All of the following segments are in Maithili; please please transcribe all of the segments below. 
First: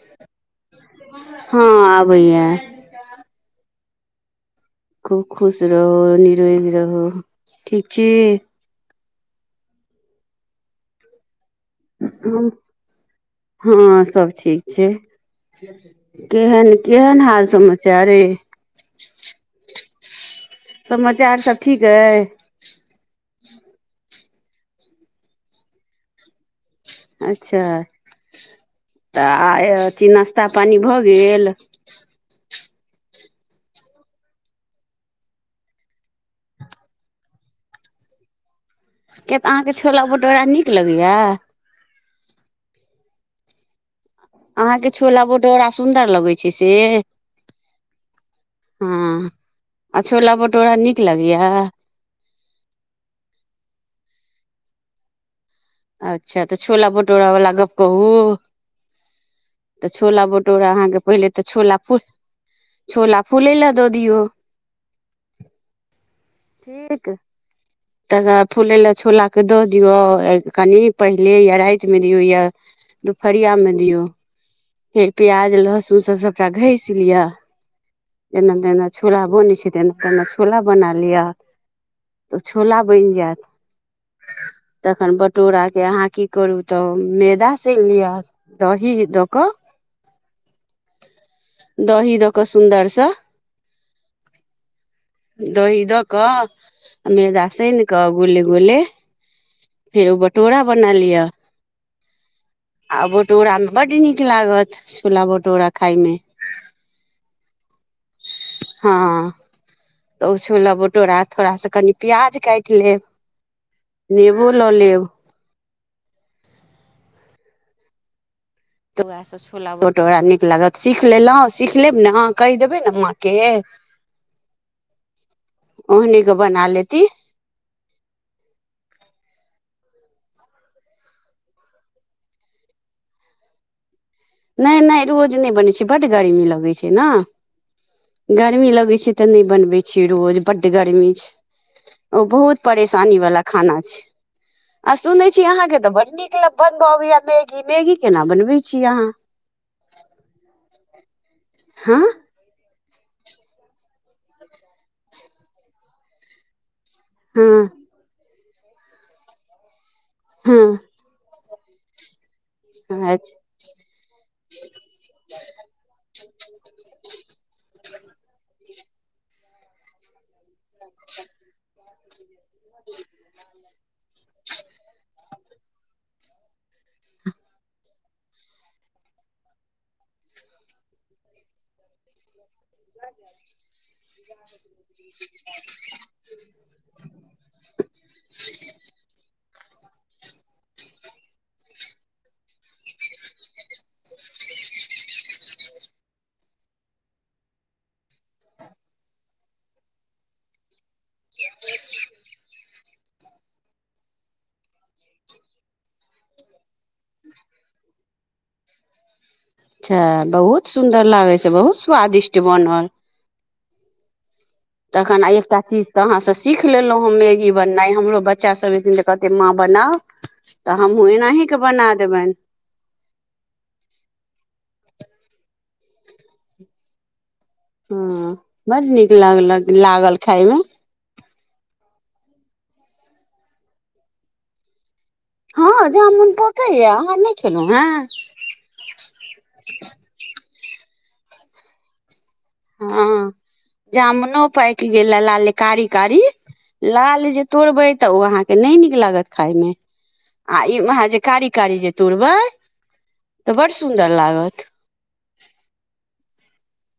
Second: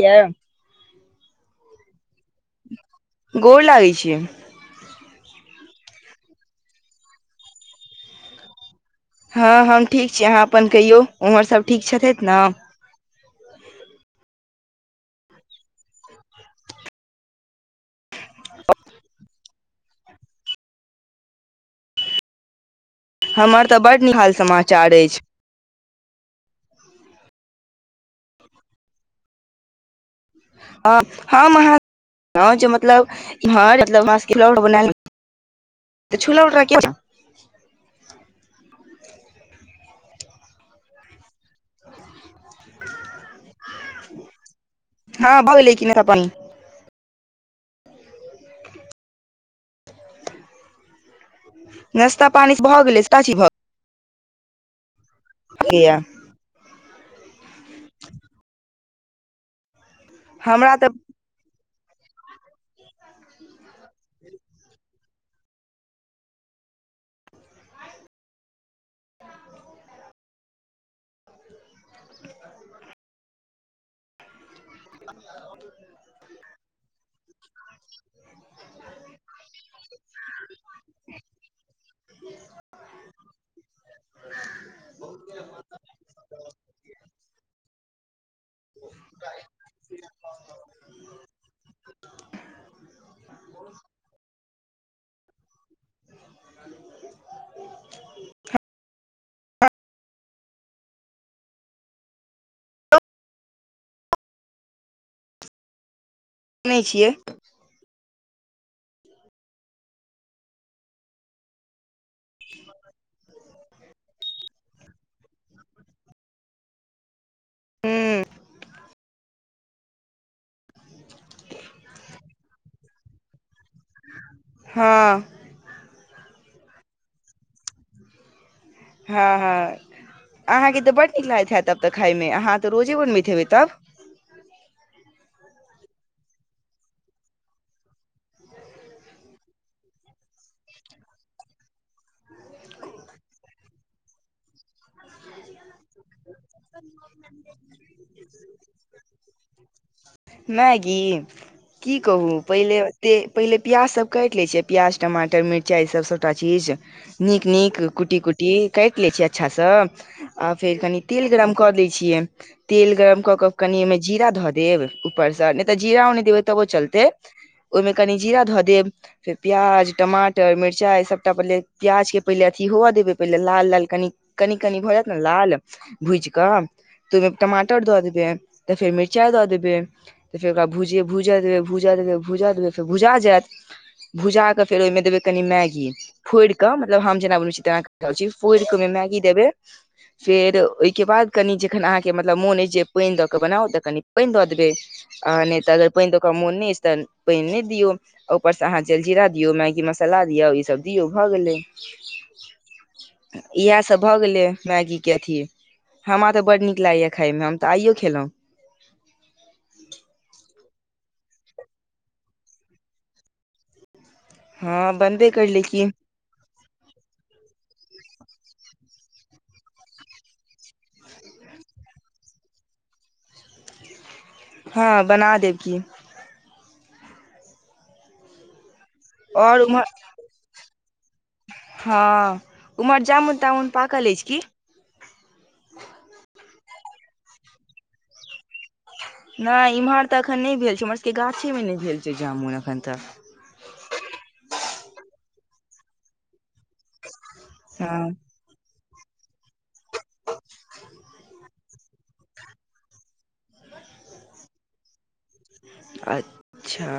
कियाअ हँ आब गोर लागै छी खूब खुश रहु निरोगी रहु ठीक छि हँ हम ठीक छी अहाँ अपन कहियौ ओम्हर सभ ठीक छथि ने हम हँ सब ठीक छै केहन केहन हाल समाचार अइ समाचार सभ ठीक अइ हमर तऽ बड नीक हाल समाचार अछि अच्छा तऽ आय की नश्ता पानी भऽ गेल त मतलब मान्छ कि लोल बनाएल छुलें रहा किछो [inaudible] किय तऽ अहाँके छोला भटोरा नीक लगैया अहाँके छोला हँ भऽ भूटोरा गेलै कि नास्ता सुन्दर पानी लगै छै से हँ आ छोला भटोरा नीक लगया नाश्ता पानी भऽ गेलै सबटा चीज भ गेलै अच्छा तऽ छोला भटूरा वला गप्प कहू तऽ छोला भटूरा हमरा तऽ अहाँ के पहिले तऽ छोला फूल छोला फूले लेअ दऽ दियौ ठीक त फुले लेअ छोला के दऽ दियऔ कनि पहिले या रातिमे दियौ या दुपहरियामे दियौ फेर पि्याज लसुन सब ओकरा घस लिअ जेना जेना छोला बनै छै तेना कनि छोला बना लिअ तऽ छोला बनि जायत तखन भ तोरा के अहाँ की करू तऽ मैदा साइन लिअ दही दऽ कऽ [inaudible] दही दऽ कऽ सुन्दरसँ दही द क कनी एकरा सइन क गोले गोले फेर ओ भटोरा बना लिअ आ भटोरा मे बड नीक लागत छूला भटूरा खााय मे सुनै छियै हँ तऽ ओ छोला भटोरा थोड़ा से कनि प्याज काइट लेब ओ लऽ लेब हूँ तऽ उएहसँ छोला भटोरा नीक लागत सीख लेलहुँ सीख लेब ने कहि देबै ने माँके हँ ओहने क बना लेती हँ हँ अहाँकेँ तऽ बड्ड नीक लागैत हएैत तब तऽ खाइमे अहाँ तऽ रोजे बनबयत हेबै तब नहि नहि रोज नहि बनै छै बड गर्मी लगैत छै ने गर्मी लगै छै तऽ नहि बनबै छियै रोज बड्ड गर्मी छै ओ बहुत परेशानी वाला खाना छै आ सुनै छी अहाँके तऽ बड़ नीक मतल बनबऽ अबैया मैगी मैगी केना बनबै छीय अहाँ मैगी की हँ कहू पहिले से पहिले प्याज सब काटि ले छिय प्याज टमाटर मिरचाई ई सब सबटा चीज नीक हँ नीक कुट्टी कुट्टी काटि लै छीय अच्छासँ आ हँ फेर कनि तेल गरम कऽ दै छियै तेल गरम अच्छा कऽ कऽ कनि ओहिमे जीरा धऽ देब ऊपरसँ नहि तऽ जीरा ओ नहि देबै तबो चलतै ओहिमे कनि जीरा धऽ देब प्याज टमाटर मिरचाई सबटा पहिले प्याज के पहिले अथी हो देबे पहिले लाल लाल कनि कनि कनि भऽ जायत ने लाल भुज कऽ त ओहिमे टमाटर दऽ देबे तऽ फेर मिरचाई दऽ देबै त फेर भुजय भुजा जेका भुजा गले त भुजा जैत भुजा क फेर ओहिमें देबे कनी मैगी फोड़ि के मतलब हम जेना बनल छी तेना छी फोड़ के मैगी देबे [inaudible] फेर ओहिके बाद कनि जखन अहाँके मतलब मोन अछि जे पाइन दऽ कऽ बनाउ तऽ कनि पाइन दऽ देबै आ नहि तऽ अगर दऽ पाइन ओकरा मोन नहि अछि तऽ पाइन नहि दियौ ऊपरसँ अहाँ जल जीरा दियौ मैगी मसाला इसब दियो भ गले इहे सब भगेले मैगी के अथी हमरा तऽ बड्ड नीक लागैएा खाइमे हम तऽ आइयो खेलहुँं अच्छा बहुत सुन्दर लागै छै बहुत स्वादिष्ट बनल हँ तखन आ बनबे एकटा करलै की चीज तऽ अहाँसे सीख लेलो ह मैगी बनाय हमरो बच्चा सब [unintelligible] कहते माँ बनाव तऽ हमहु एनाही क के बना देब‌इन हँ बना देब की हँ बड नीक और लागलक उम्हर लागल खाायमे हँ उमहर जामुन तामुन पाकल अछि की। हँ जामुन पकैए अहाँ नाऽ खेलहुँ हेँ। नाऽ इम्हर तऽ एखन न‌ऽ भेल छै हमर सबके गाछे मे नाऽ भेल छै जामुन एखन तऽ हँ जामुनो पाइक गेले लागले कारी कारी लाल जे तोरबे त‌ऽ उ‌ऽ हँ अहांँ के न‌ऽ नीक लागत खाइ में आ इ [unintelligible] कारी कारी जे तुड़बै तऽ बड़ सुन्दर लागत अ-च्छा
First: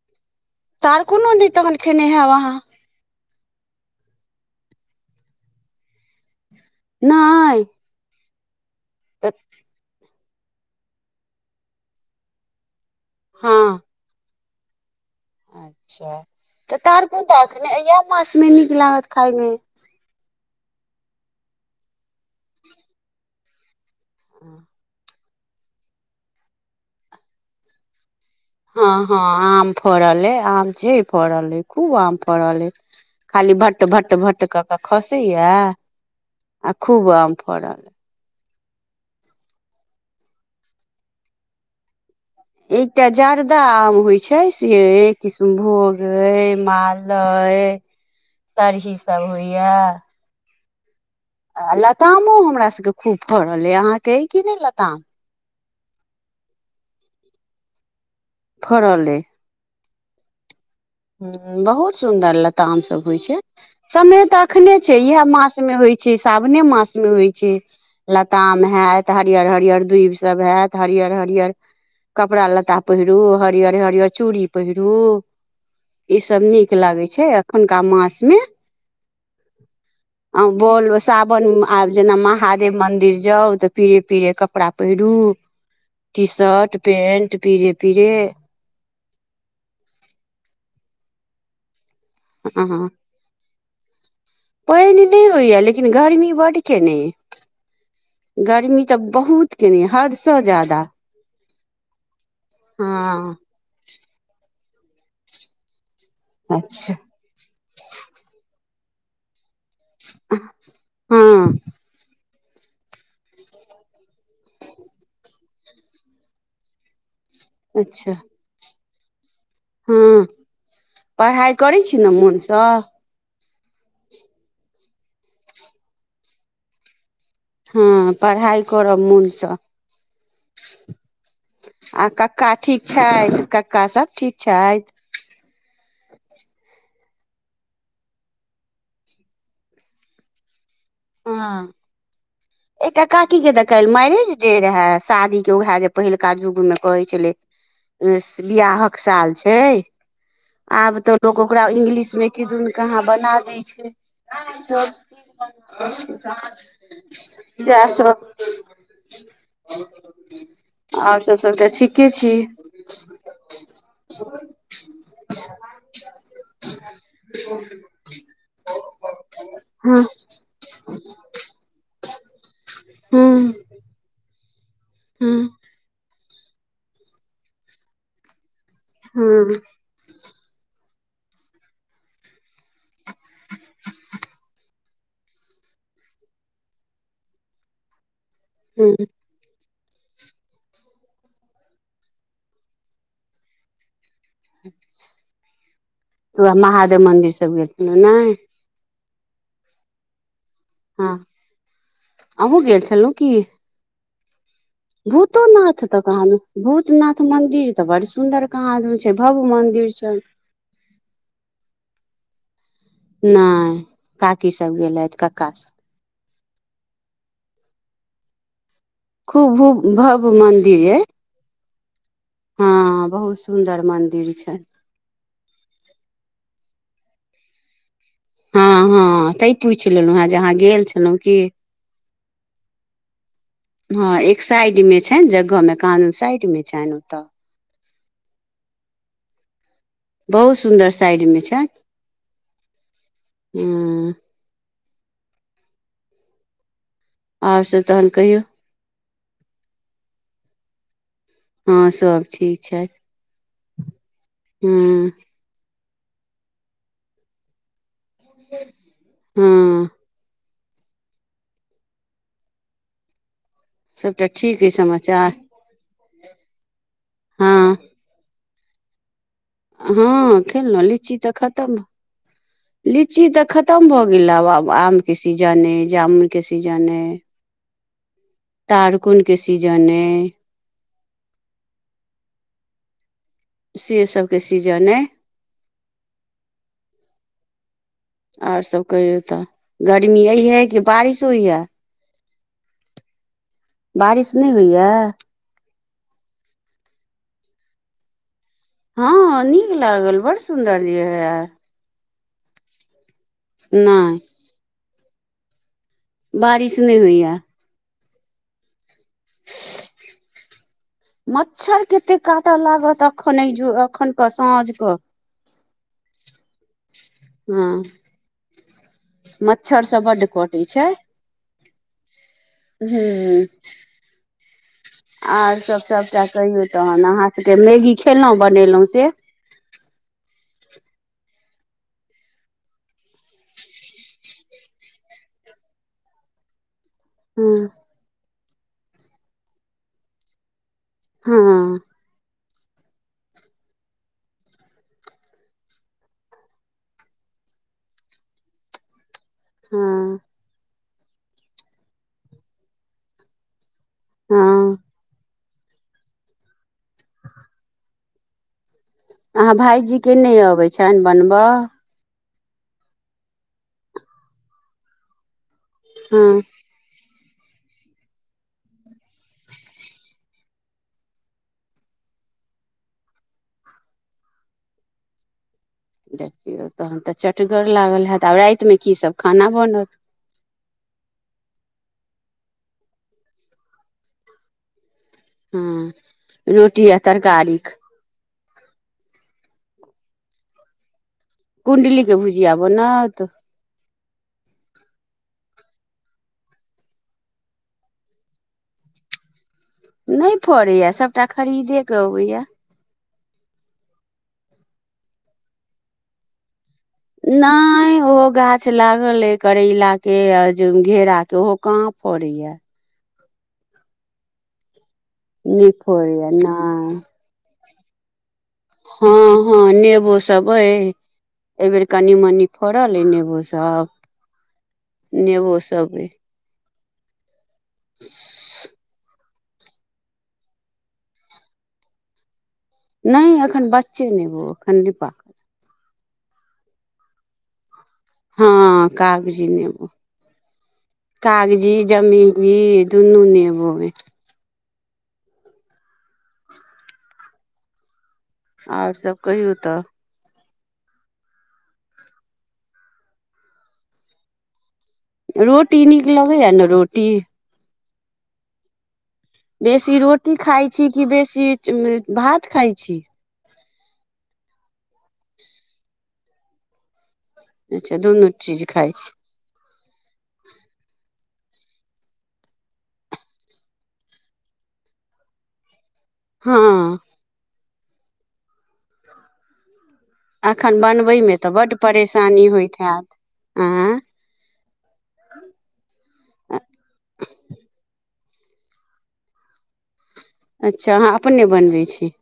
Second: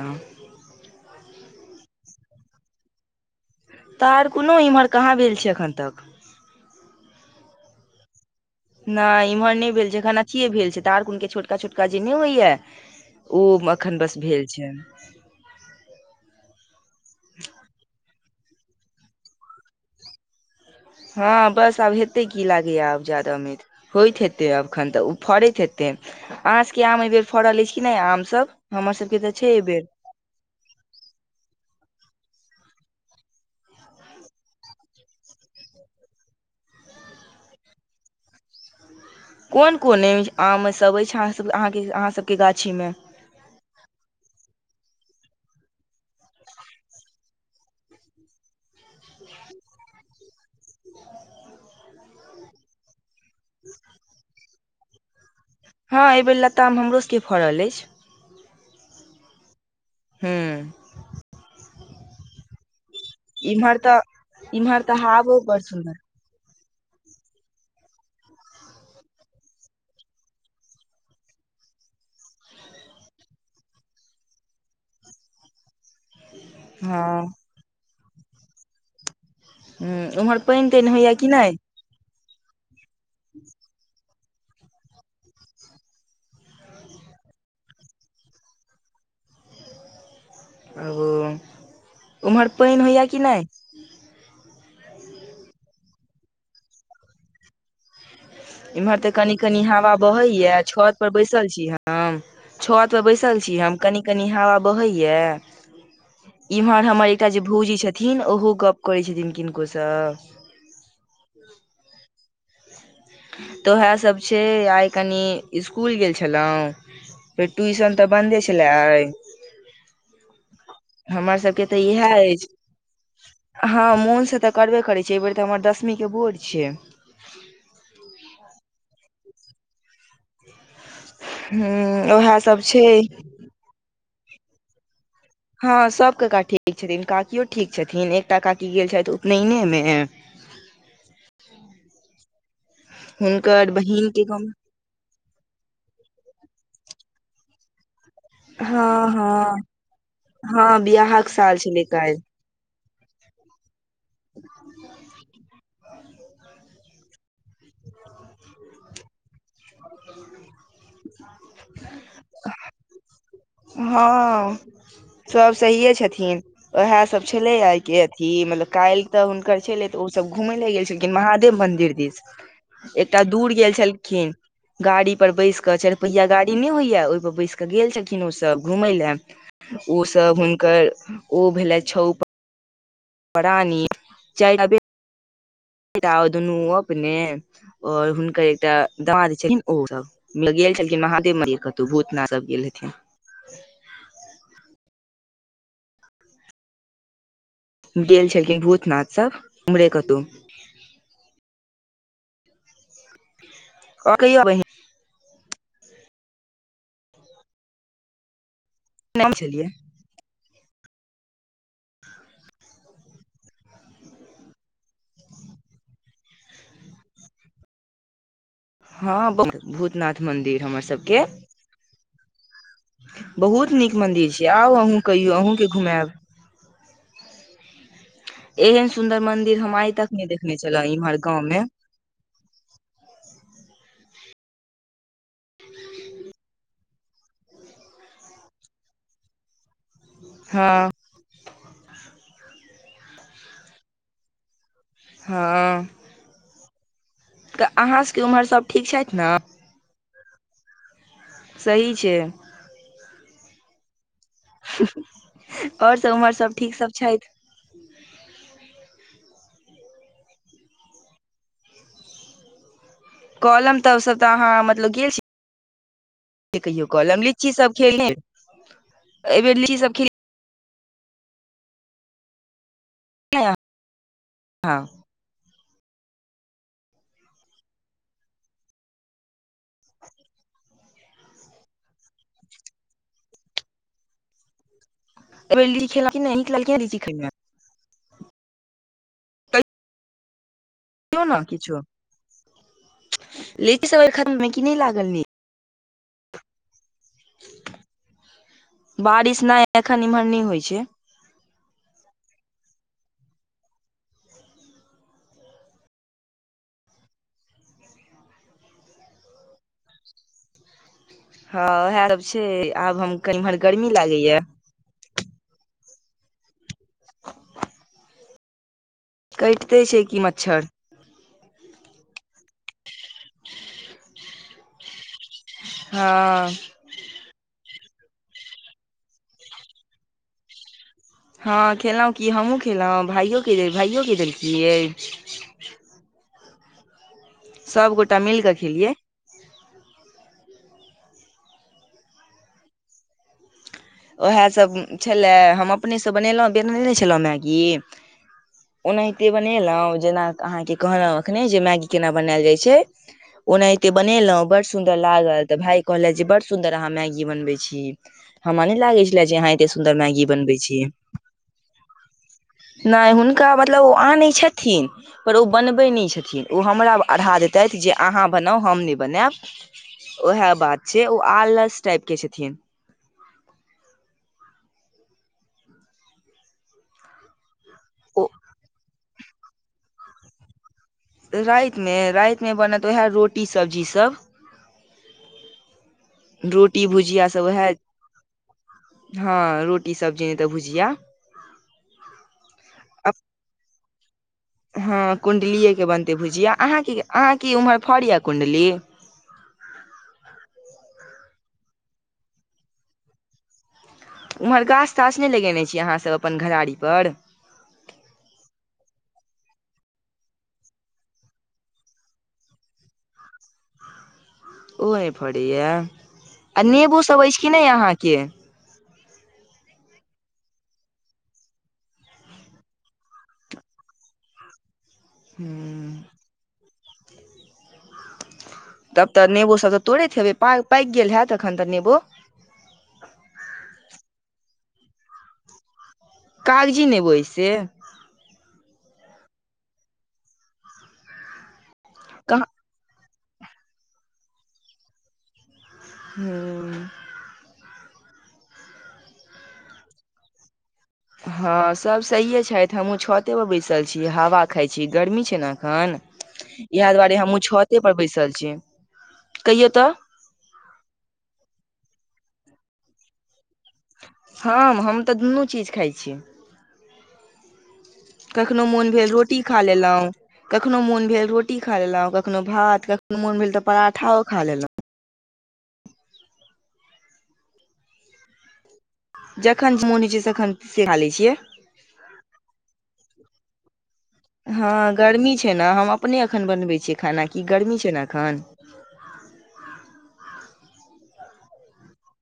त‌ऽ आर कोनो न‌ऽ तखन खेने हैब अहाँ। तऽ आर कोनो इम्हर कहाँ भेल छै एखन तक न‌‌ऽ ना‌ऽ इम्हर नै भेल छै एखन अथिये भेल छै तऽ आर कोनके छोटका छोटका जे न‌ऽ होइया ओ हँ एखन बस भेल छै। अच्छा तऽ तहर कोन तऽ एने य [unintelligible] उमे नीक लागत खााय मे। हँ बस आब हेतै की लागैएा आब जादाा मे होइत हेतै अखन तऽ उ। फड़ैत हेतै अहाँ सके आम ऐबेर फड़ल अछि कि न‍ऽ आम सब हमर हँ हँ सबके तऽ छै आम एहिबेर फड़ले आम छै फड़ले खूब आम फड़ले खाली भट्ट भट्ट भट्ट क‌ऽ कऽ खसैया आ खूब आम फड़ल कोन कोन [unintelligible] आम सभ अछि अहाँ सभकले अहाँके अहाँसभ एकटा जर्दा आम होइ छै सियये किष्नभोग ऐ मालदा ऐ सरही सभ होइए आ लतामो हमरा सभके खूब फड़ल ये अहाँके कि नइ लताम। हँ ऐ बेर लताम हमरो सबके फड़ल अछि। फड़ले हँ हुं बहुत सुन्दर लताम सभ होइ छै, इम्हर तऽ समय त‌ऽ अखने इम्हर छै तऽ ये हावो मास बड़ में होइ सुन्दर छै साव होने मास मे होइ छै लताम हेत हरियर हरियर दूब सब हेत हरियर हरियर कपड़ा लत्ता पहिरू हरियर हरियर चूड़ी पहिरू ई सब नीक लागे हँ छै एखुनका मास मे हूँ उम्हर आऊ पानि बोल तानि व होइया कि सावन नहि म‌् आब जेना महादेव मंदिर जाउ तऽ फिर पीरे कपड़ा पहिरू टी शर्ट पेंट पीरे पीरे आगू अ-अहांँ [unintelligible] लेकिन गरमी बड्ड केने गर्मी तऽ इम्हर त‌ऽ कनि बहुत कनि केने हवा बहे हदसँ ये ज्यादा छत पर बैसल छी हम छत पर हँ बैसल छी हम कनि कनि हवा बहैय इम्हर अच्छा हमर एकटा जे भोजी छथिन ओहो गप करै छथिन किनको [unintelligible] हँ तऽ उएहसभ छै आइ कनि इसकुल गेल छलहुँ फेर ट्यूशन तऽ अच्छा बन्दे छलै आइ हँ हमर पढ़ाई सबके करै तऽ इएह छी ने मन अछि से। हँ मोनसँ तऽ करबे करैत छै एहि बेेर तऽ हमर दसमीके भोर छिये हँ पढ़ाइ करब मोनसँ आ ह उएह कक्का सब ठीक छै कक्का सभ ठीक छै हँ सब कका ठीक छथिन काकियो ठीक छथिन एकटा काकी गेल छथि उपनयने मे ह ह एकटा काकी के ते हुनकर कैल बहिन के मैरेज गाम डे रहे शादी केओए जे पहिलका युगमे कहै छलै बियाहक हँ साल हँ छै हँ आब तऽ बियाहक लोक साल ओकरा छलै इंगलिश काल्हि में किदुन कहाँ बना दै छै सब चीज तै सब ओर सब सब तऽ ठीके छी हँ सब सहिये छथिन ओएह सब छलै आइ के अथी मतलब काल्ह तऽ हुनकर छलै तऽ हँ ओसभ घु गेल छलखिन महादेव मन्दिर दिस एकटा दूर हूँ गेल छलखिन गाड़ी हूँ पर बैस क चारिपहिया गाड़ी नहि होइया ओहिपर बैस कऽ गेल छलखिन ओ सभ घुमय लए हँ हूँ ओसभ हुनकर ओ भेले छौ पड़ानी चाय तबे दुनू अपने और हुनकर एकटा तऽ डामाद छै ओ सब गेल छलखिन महादेव मन्दिर कतो भूतनाथ सब गेल हथिन ह तऽ वएह महादेव मन्दिर सभ गेल छलन ने सभ उमरे कतहु हँ आबो गेल छलहुँ की ओ कहिय बै भूतोनाथ तऽ कहल भूतनाथ मंदिर तऽ बड़ सुन्दर कहाँ आदमी छै भव्य छलियै मन्दिर छै नहि काकीसभ गेलेथ क्कासभ हँहु खूब भू भूतनाथ भव्य मन्दिर हमर मंदिर अइ सभके बहुत नीक मंदिर छै आउ अहँ कहियौ अहूँ घुमाब हँ हँ तै पूछि लेलहुँ नहि हेँ जे अहाँ देखने गेल छलहुँ इम्हर की गाँव मे हँ एक साइड मे छै जगहमे कानू साइड मे छनि ओतऽ बहुत हँ सुन्दर साइड मे छै ह हँ तऽ आओर सब तहन अहाँसभके कहियौ उम्हर सभ ठीक छैथ ने हँ सही सभ छै ठीक छै हँ ओर सभ उमर सभ ठीक सभ छैथ हँ कॉलम तऽसभ सबटा तऽ अहाँ ठीक अइ मतलब गेल छी समाचार कहियो कहल हम लीचीसभ हँ खेल एहि बेेर लीचीसभ खेल खेलल लीची तऽ खतम लीची तऽ खतम भऽ गेल आब आब अहाँ आमके सीजन अइ जामुनके सीजन अइ तारकोन के सीजन है से सभके सीजन अइ खेल नहि रीची खेल ओर सभ कहियौ तऽ गर्मी एहिइहे कि बारिश कहियौ ने होइया लेट सबर बारिश खमे कि नहि होइये लागल ने बारिश हँ नहि नीक एखन लागल बड़ इमहरनी होइ सुन्दर छै यए नहि बारिश नय होइया हँ मच्छर उएह सब कतेक काटऽ छै आब लागत हम एखन इम्हर ज गर्मी एखनके लागैया साँझ क हँ मच्छर कटिते छै सब कि बड्ड कटी मच्छर छै हँ आर सब सभटा हँ कहियौ तहन अहाँ मैगी खेलहुँ बनेलहुँ से हँ खेलल हु कि हमहूँ खेललहुँ भाइोके देल भाइओे देलखियै हँ सभगोटा मिल कऽ खेलियै हँ उएहैं सभ छलय हम अपनेसँ बनेलहुँ बनने छलहुँ मैगी ओना एते बनेलहु हँ जेना अहाँ के कहलहु अखने जे मैगी केना बनायल जाय छै ओना एते बनेलहुं बड़ हँ सुंदर लागल तऽ भाय कहले जे बड़ सुंदर अहाँ मैगी बनबे छी हम लागै छल जे अहाँ एते सुन्दर भायजीके मैगी नहि बनबै अबै छियै छनि बनबऽ नहि हुनका मतलब ओ आनैत छथिन पर ओ बनबै नहि हँ छथिन ओ हमरा अढ़ा देैतथि जे अहाँ बनाउ हम नहि बनायब ओ हए बात छै ओ आलस टाइप के छथिन देखियौ तहन तऽ चटगर लागल होत ओ आब राति मे की सब खाना बनत रातिमे रातिमे बनत उएह रोटी सब्जी सभ हँ रोटी आ भुजिया सभ तरकारी उएह हँ रोटी सब्जी नहि तऽ भुजिया कुण्डलीके भुजिया ब ने तऽ हँ कुण्डलिएके बनतै भुजआ अहाँ क अहाँ की ओम्हर फड़ यए कुण्डली [inaudible] [unintelligible] नहि फड़ैया सभटा खरीदेके अबैया उम्हर गाछ ताास नहि लगेने छीयै अहाँ सब अपन घरारी पर नय ओ गाछ लागल आई करैला के आ जे घेरा के ओहो कहाँ फड़ैया ओ नहि नहि फड़ैया फड़ैया आ नहि नेबो सब अछि कि नहि अहाँके हँ हँ नेबो सब अई एहिबेर कनि मनि फड़ल अई नेबो सभ नेबो हूँ सबेए तब तऽ नेबो सब तऽ तोड़ैत हेबै पाकि गेल होयत एखन तऽ नेबो नहि एखन बच्चे नेबौ एखन रीपा कागजी नेबो आई से हँ कागजी नेबो कागजी कहाँ जमीरी दुनू नेबो अछी ह आओर सब कहियौ तऽ हँ सभ सहिए छथि हमहूँ छतेपर बैसल छी हवा खाइत छी गर्मी छै ने रोटी एखन नीक लगैया ने इएह रोटी दुआरे हमहुँ छते पर बैसल छी कहियौ तऽ बेसी रोटी खाइ छी कि बेसी भात खााय छी हँ हम तऽ दुनू चीज खाइ छी अच्छा दुनू कखनो चीज मोन खाइ भेल छी रोटी खा लेलहुँ कखनो मोन भेल रोटी रोट्टी खा लेलहुँ कखनहु भात कखनो मोन भेल तऽ पराठो खा लेलहुँ हँ जखन मोन छै तखन एखन से खा लै बनबै छियै मे तऽ बड्ड परेशानी होइत हैत आँय हँ गर्मी छै ने हम अपने एखन बनबै छियै खाना की गर्मी छै ने एखन अच्छा अहाँ अपने बनबै छी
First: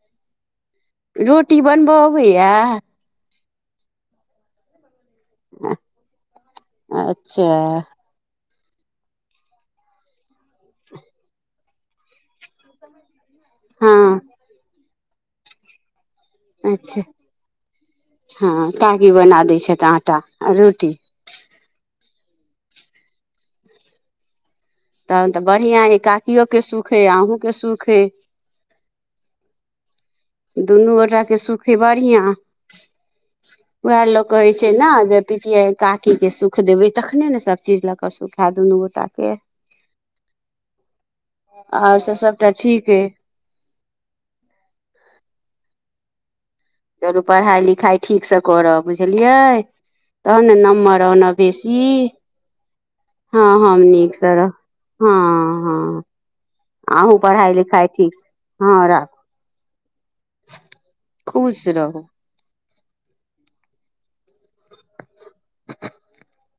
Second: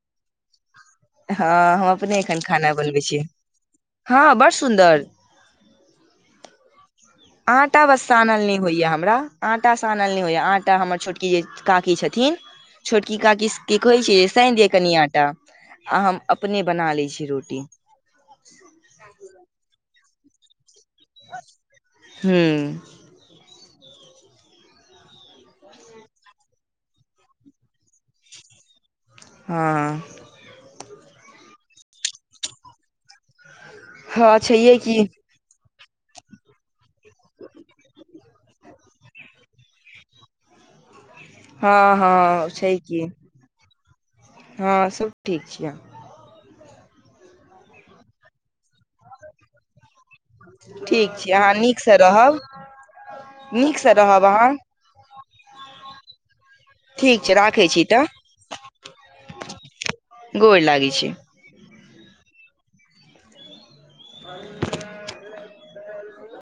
हँ रोटी हम बनबऽ अपने एखन अबैया खाना बनबै छीयै हँ बड़ सुन्दर अ आटा वस सानल नइ होइया हमरा आटा सानल नइ होइया आटा हमर छोटकी काकी छथिन छोटकी काकी किस की कहै छी हँ जे साइन दिय कनि आटा आ हम अपने बना अच्छा लै छी रोटी हँ काकी बना दै छथि आटा आ रोटी हूँ तहन तऽ बढ़िआँ ह काकियोके सुख हइ अहूँ के सुख हइ हँ दुनू गोटाक के सुखी बढ़िऑं वएह लोको हँ कहै छै छैहे ने की जे पितिया काकी के सुख देबे तखने ने सब चीज लऽ क सुख है दुनू गोटा के हँ आओर से हँ सभटा छै ठीक की अइ हँ आ सब ठीक छियै चलू पढ़ाइ लिखाइ ठीक सँ करब बुझलियै तहन ने नमर ठीक छी आनब अहाँ बेसी नीकसँ रहब हँ हम नीकसँ नीक रहब से रह अहाँ हँ हँ अहूँ ठीक छै पढ़ाई राखै छी लिखाइ तऽ ठीक से हँ राख गोर लागि छी रहू [inaudible]